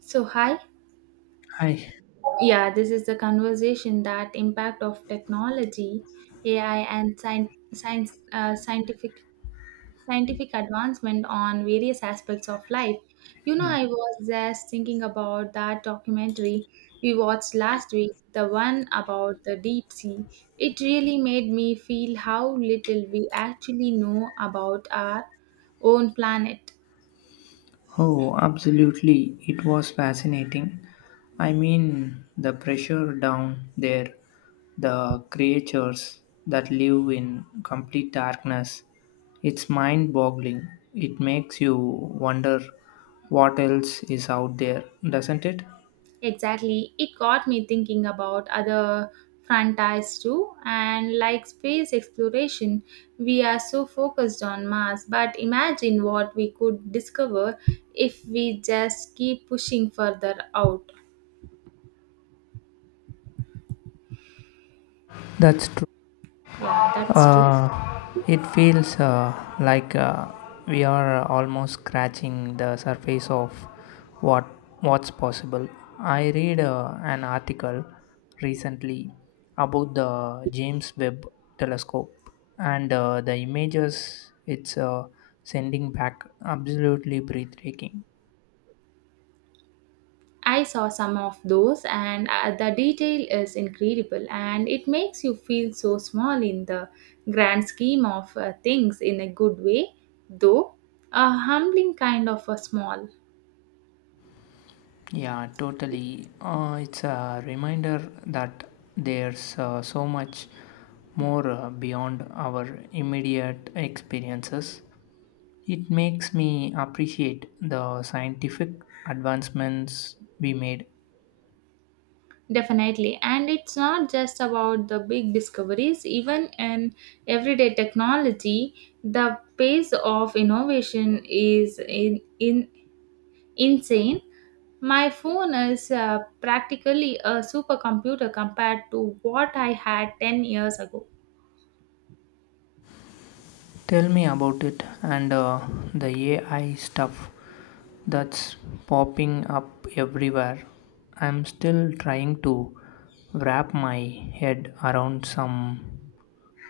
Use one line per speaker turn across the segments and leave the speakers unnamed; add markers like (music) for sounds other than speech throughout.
So hi,
Hi.
yeah, this is the conversation that impact of technology, AI, and science, science scientific scientific advancement on various aspects of life. You know, I was just thinking about that documentary we watched last week, the one about the deep sea. It really made me feel how little we actually know about our own planet.
Oh, absolutely. It was fascinating. I mean, the pressure down there, the creatures that live in complete darkness, it's mind boggling. It makes you wonder what else is out there, doesn't it?
Exactly. It got me thinking about other frontiers too, and like space exploration, we are so focused on Mars, but imagine what we could discover if we just keep pushing further out.
That's true.
Yeah, that's true.
Uh, it feels like we are almost scratching the surface of what what's possible. I read an article recently about the James Webb Telescope and the images it's sending back absolutely breathtaking.
I saw some of those, and the detail is incredible, and it makes you feel so small in the grand scheme of things in a good way, though a humbling kind of a small.
Yeah, totally. It's a reminder that there's so much more beyond our immediate experiences. It makes me appreciate the scientific advancements we made.
Definitely. And it's not just about the big discoveries, even in everyday technology, the pace of innovation is insane. My phone is practically a supercomputer compared to what I had 10 years ago.
Tell me about it and the AI stuff that's popping up everywhere. I'm still trying to wrap my head around some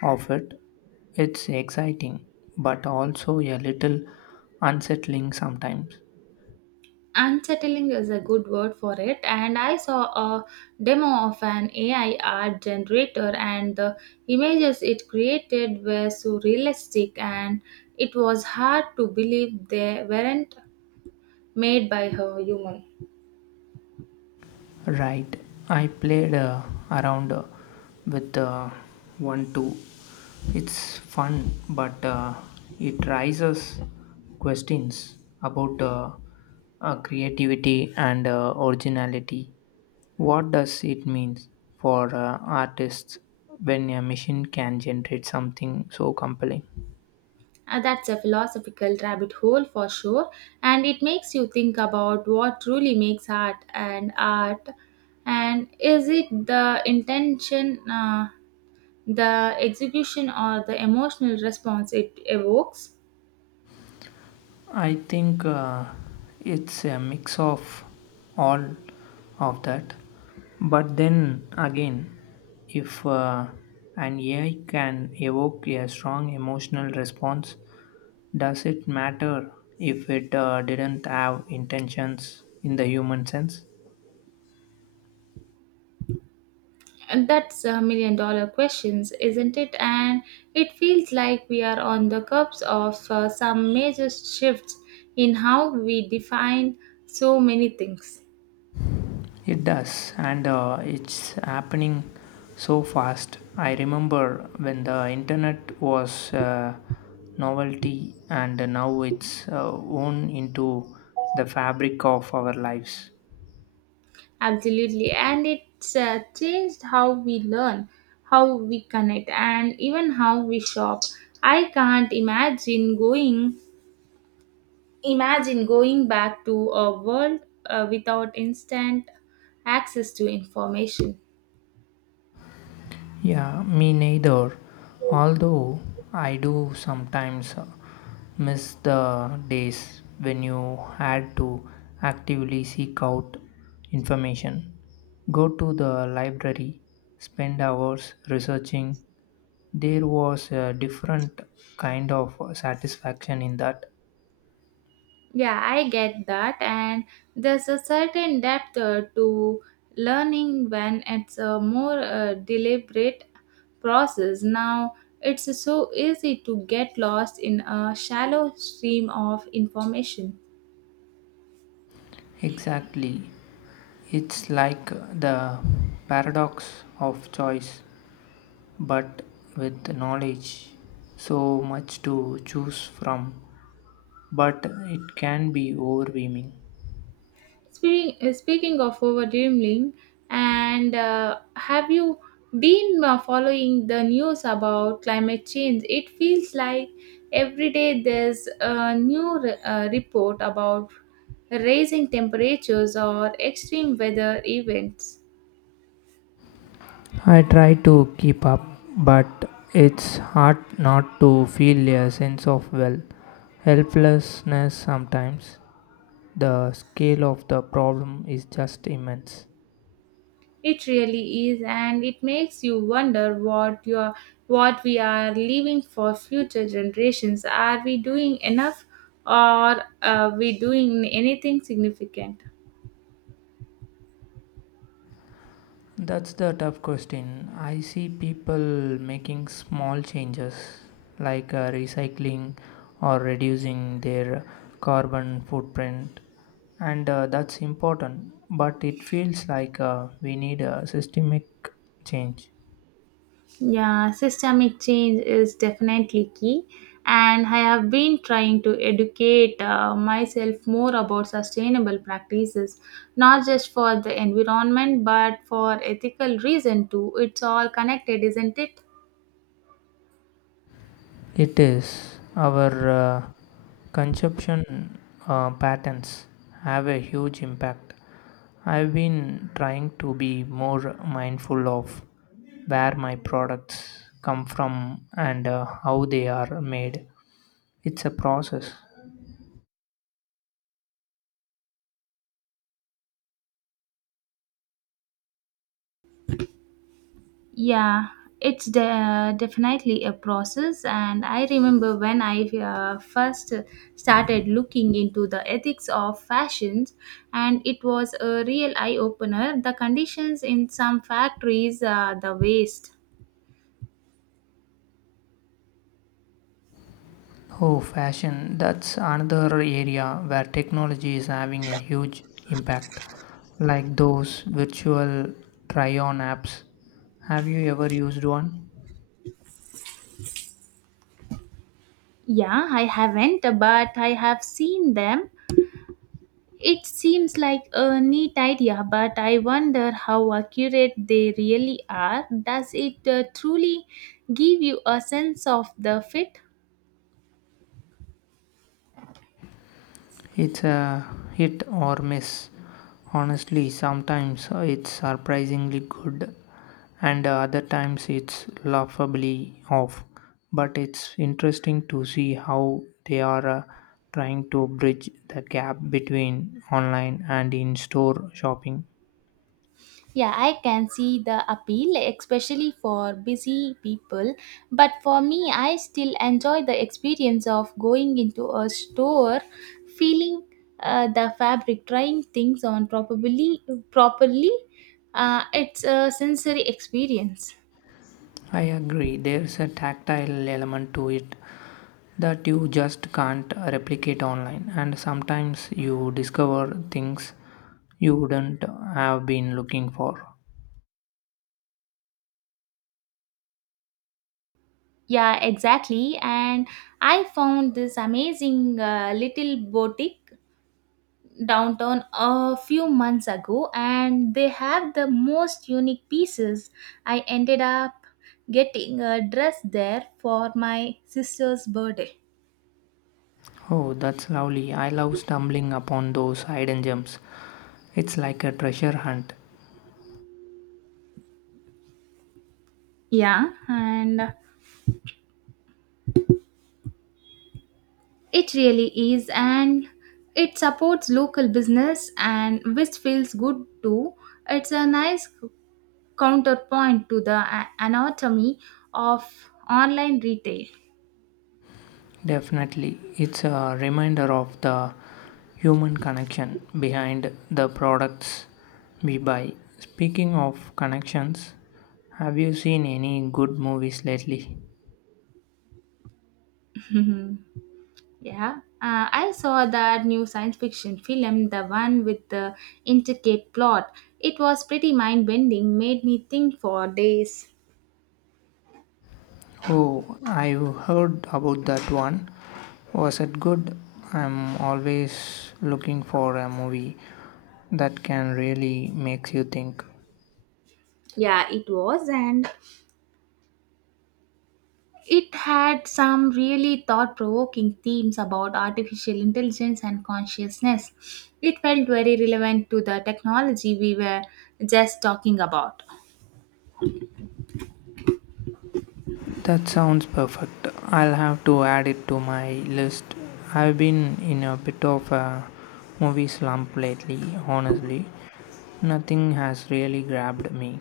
of it. It's exciting, but also a little unsettling sometimes.
Unsettling is a good word for it, and I saw a demo of an AI art generator, and the images it created were so realistic and it was hard to believe they weren't made by a human.
Right, I played around with one too. It's fun, but it raises questions about creativity and originality. What does it mean for artists when a machine can generate something so compelling?
That's a philosophical rabbit hole for sure, and it makes you think about what truly makes art and art, and is it the intention, uh, the execution, or the emotional response it evokes?
I think it's a mix of all of that. But then again, if an AI can evoke a strong emotional response, does it matter if it didn't have intentions in the human sense?
And that's a million dollar questions, isn't it? And it feels like we are on the cusp of some major shifts in how we define so many things.
It does, and it's happening so fast. I remember when the internet was a novelty, and now it's worn into the fabric of our lives.
Absolutely, and it's changed how we learn, how we connect, and even how we shop. I can't imagine going Imagine going back to a world without instant access to information.
Yeah, me neither. Although I do sometimes miss the days when you had to actively seek out information, go to the library, spend hours researching. There was a different kind of satisfaction in that.
Yeah, I get that, and there's a certain depth to learning when it's a more deliberate process. Now, it's so easy to get lost in a shallow stream of information.
Exactly. It's like the paradox of choice, but with knowledge, so much to choose from, but it can be overwhelming.
Speaking of overdoing, and have you been following the news about climate change? It feels like every day there's a new report about rising temperatures or extreme weather events.
I try to keep up, but it's hard not to feel a sense of, well, helplessness sometimes. The scale of the problem is just immense.
It really is, and it makes you wonder what we are leaving for future generations. Are we doing enough, or are we doing anything significant?
That's the tough question. I see people making small changes like recycling or reducing their carbon footprint, and that's important. But it feels like we need a systemic change.
Yeah, systemic change is definitely key, and I have been trying to educate myself more about sustainable practices, not just for the environment but for ethical reason too. It's all connected, isn't it?
It is. Our consumption patterns have a huge impact. I've been trying to be more mindful of where my products come from and how they are made. It's a process.
Yeah, definitely a process, and I remember when I first started looking into the ethics of fashions, and it was a real eye opener. The conditions in some factories, the waste.
Oh, fashion. That's another area where technology is having a huge impact, like those virtual try on apps. Have you ever used one?
Yeah, I haven't, but I have seen them. It seems like a neat idea, but I wonder how accurate they really are. Does it truly give you a sense of the fit?
It's a hit or miss. Honestly, sometimes it's surprisingly good, and other times it's laughably off. But it's interesting to see how they are trying to bridge the gap between online and in store shopping.
Yeah, I can see the appeal, especially for busy people. But for me, I still enjoy the experience of going into a store, feeling the fabric, trying things on probably properly. It's a sensory experience.
I agree, there's a tactile element to it that you just can't replicate online, and sometimes you discover things you wouldn't have been looking for.
Yeah, exactly. And I found this amazing little boutique downtown a few months ago, and they have the most unique pieces. I ended up getting a dress there for my sister's birthday.
Oh, that's lovely. I love stumbling upon those hidden gems. It's like a treasure hunt.
Yeah, and it really is, and it supports local business, and which feels good too. It's a nice counterpoint to the anatomy of online retail.
Definitely, it's a reminder of the human connection behind the products we buy. Speaking of connections, have you seen any good movies lately?
(laughs) Yeah, I saw that new science fiction film, the one with the intricate plot. It was pretty mind bending, made me think for days.
Oh, I've heard about that one. Was it good? I'm always looking for a movie that can really make you think.
Yeah, it was, and it had some really thought provoking themes about artificial intelligence and consciousness. It felt very relevant to the technology we were just talking about.
That sounds perfect. I'll have to add it to my list. I've been in a bit of a movie slump lately, honestly. Nothing has really grabbed me.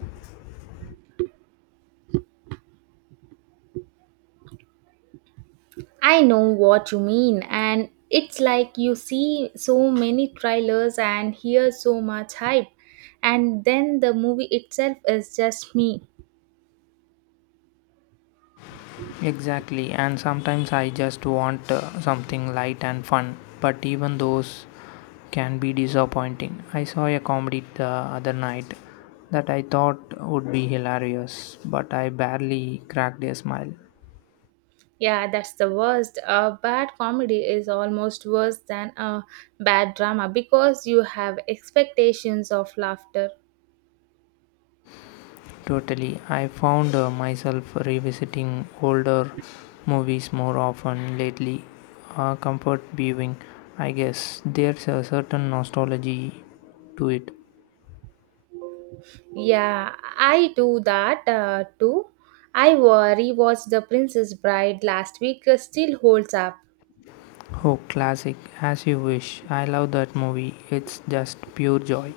I know what you mean, and it's like you see so many trailers and hear so much hype, and then the movie itself is just me.
Exactly, and sometimes I just want something light and fun, but even those can be disappointing. I saw a comedy the other night that I thought would be hilarious, but I barely cracked a smile.
Yeah, that's the worst. A bad comedy is almost worse than a bad drama because you have expectations of laughter.
Totally, I found myself revisiting older movies more often lately. Comfort viewing, I guess. There's a certain nostalgia to it.
Yeah, I do that too. Rewatched The Princess Bride last week, still holds up.
Oh, classic, as you wish. I love that movie. It's just pure joy.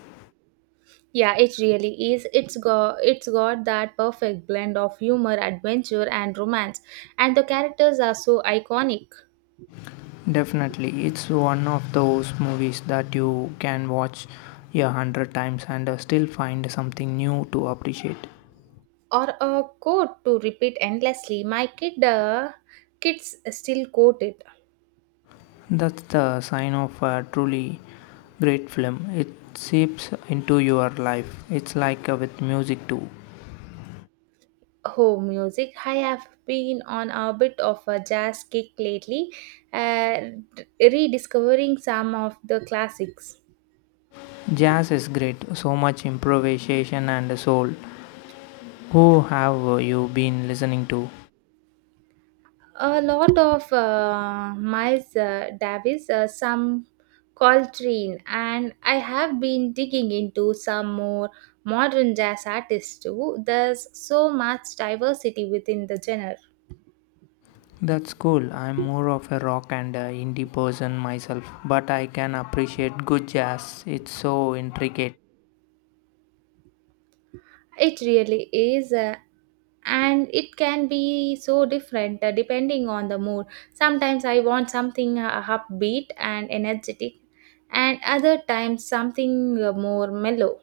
Yeah, it really is. It's got that perfect blend of humor, adventure, and romance, and the characters are so iconic.
Definitely, it's one of those movies that you can watch 100 times and still find something new to appreciate.
Or a quote to repeat endlessly. My kids still quote it.
That's the sign of a truly great film. It seeps into your life. It's like with music too.
Oh, music! I have been on a bit of a jazz kick lately, uh, rediscovering some of the classics.
Jazz is great, so much improvisation and soul. Who have you been listening to?
A lot of Miles Davis, some Coltrane, and I have been digging into some more modern jazz artists too. There's so much diversity within the genre.
That's cool. I'm more of a rock and indie person myself, but I can appreciate good jazz. It's so intricate.
It really is, and it can be so different depending on the mood. Sometimes I want something upbeat and energetic, and other times something more mellow.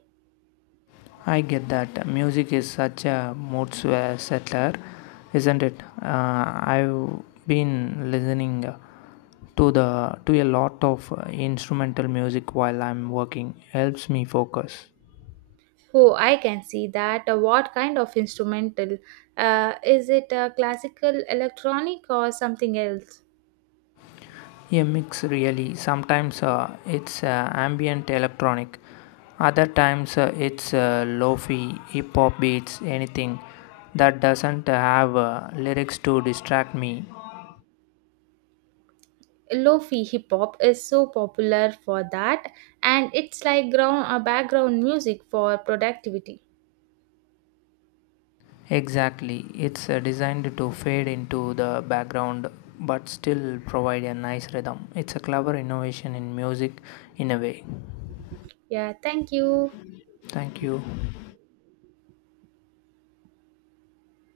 I get that. Music is such a mood swa- settler, isn't it? I've been listening to a lot of instrumental music while I'm working. Helps me focus.
Oh, I can see that. What kind of instrumental? Is it classical, electronic, or something else?
A mix really. Sometimes it's ambient electronic. Other times it's lofi, hip hop beats, anything that doesn't have lyrics to distract me.
Lofi hip hop is so popular for that, and it's like ground background music for productivity.
Exactly, it's designed to fade into the background but still provide a nice rhythm. It's a clever innovation in music in a way.
Yeah, thank you.
Thank you.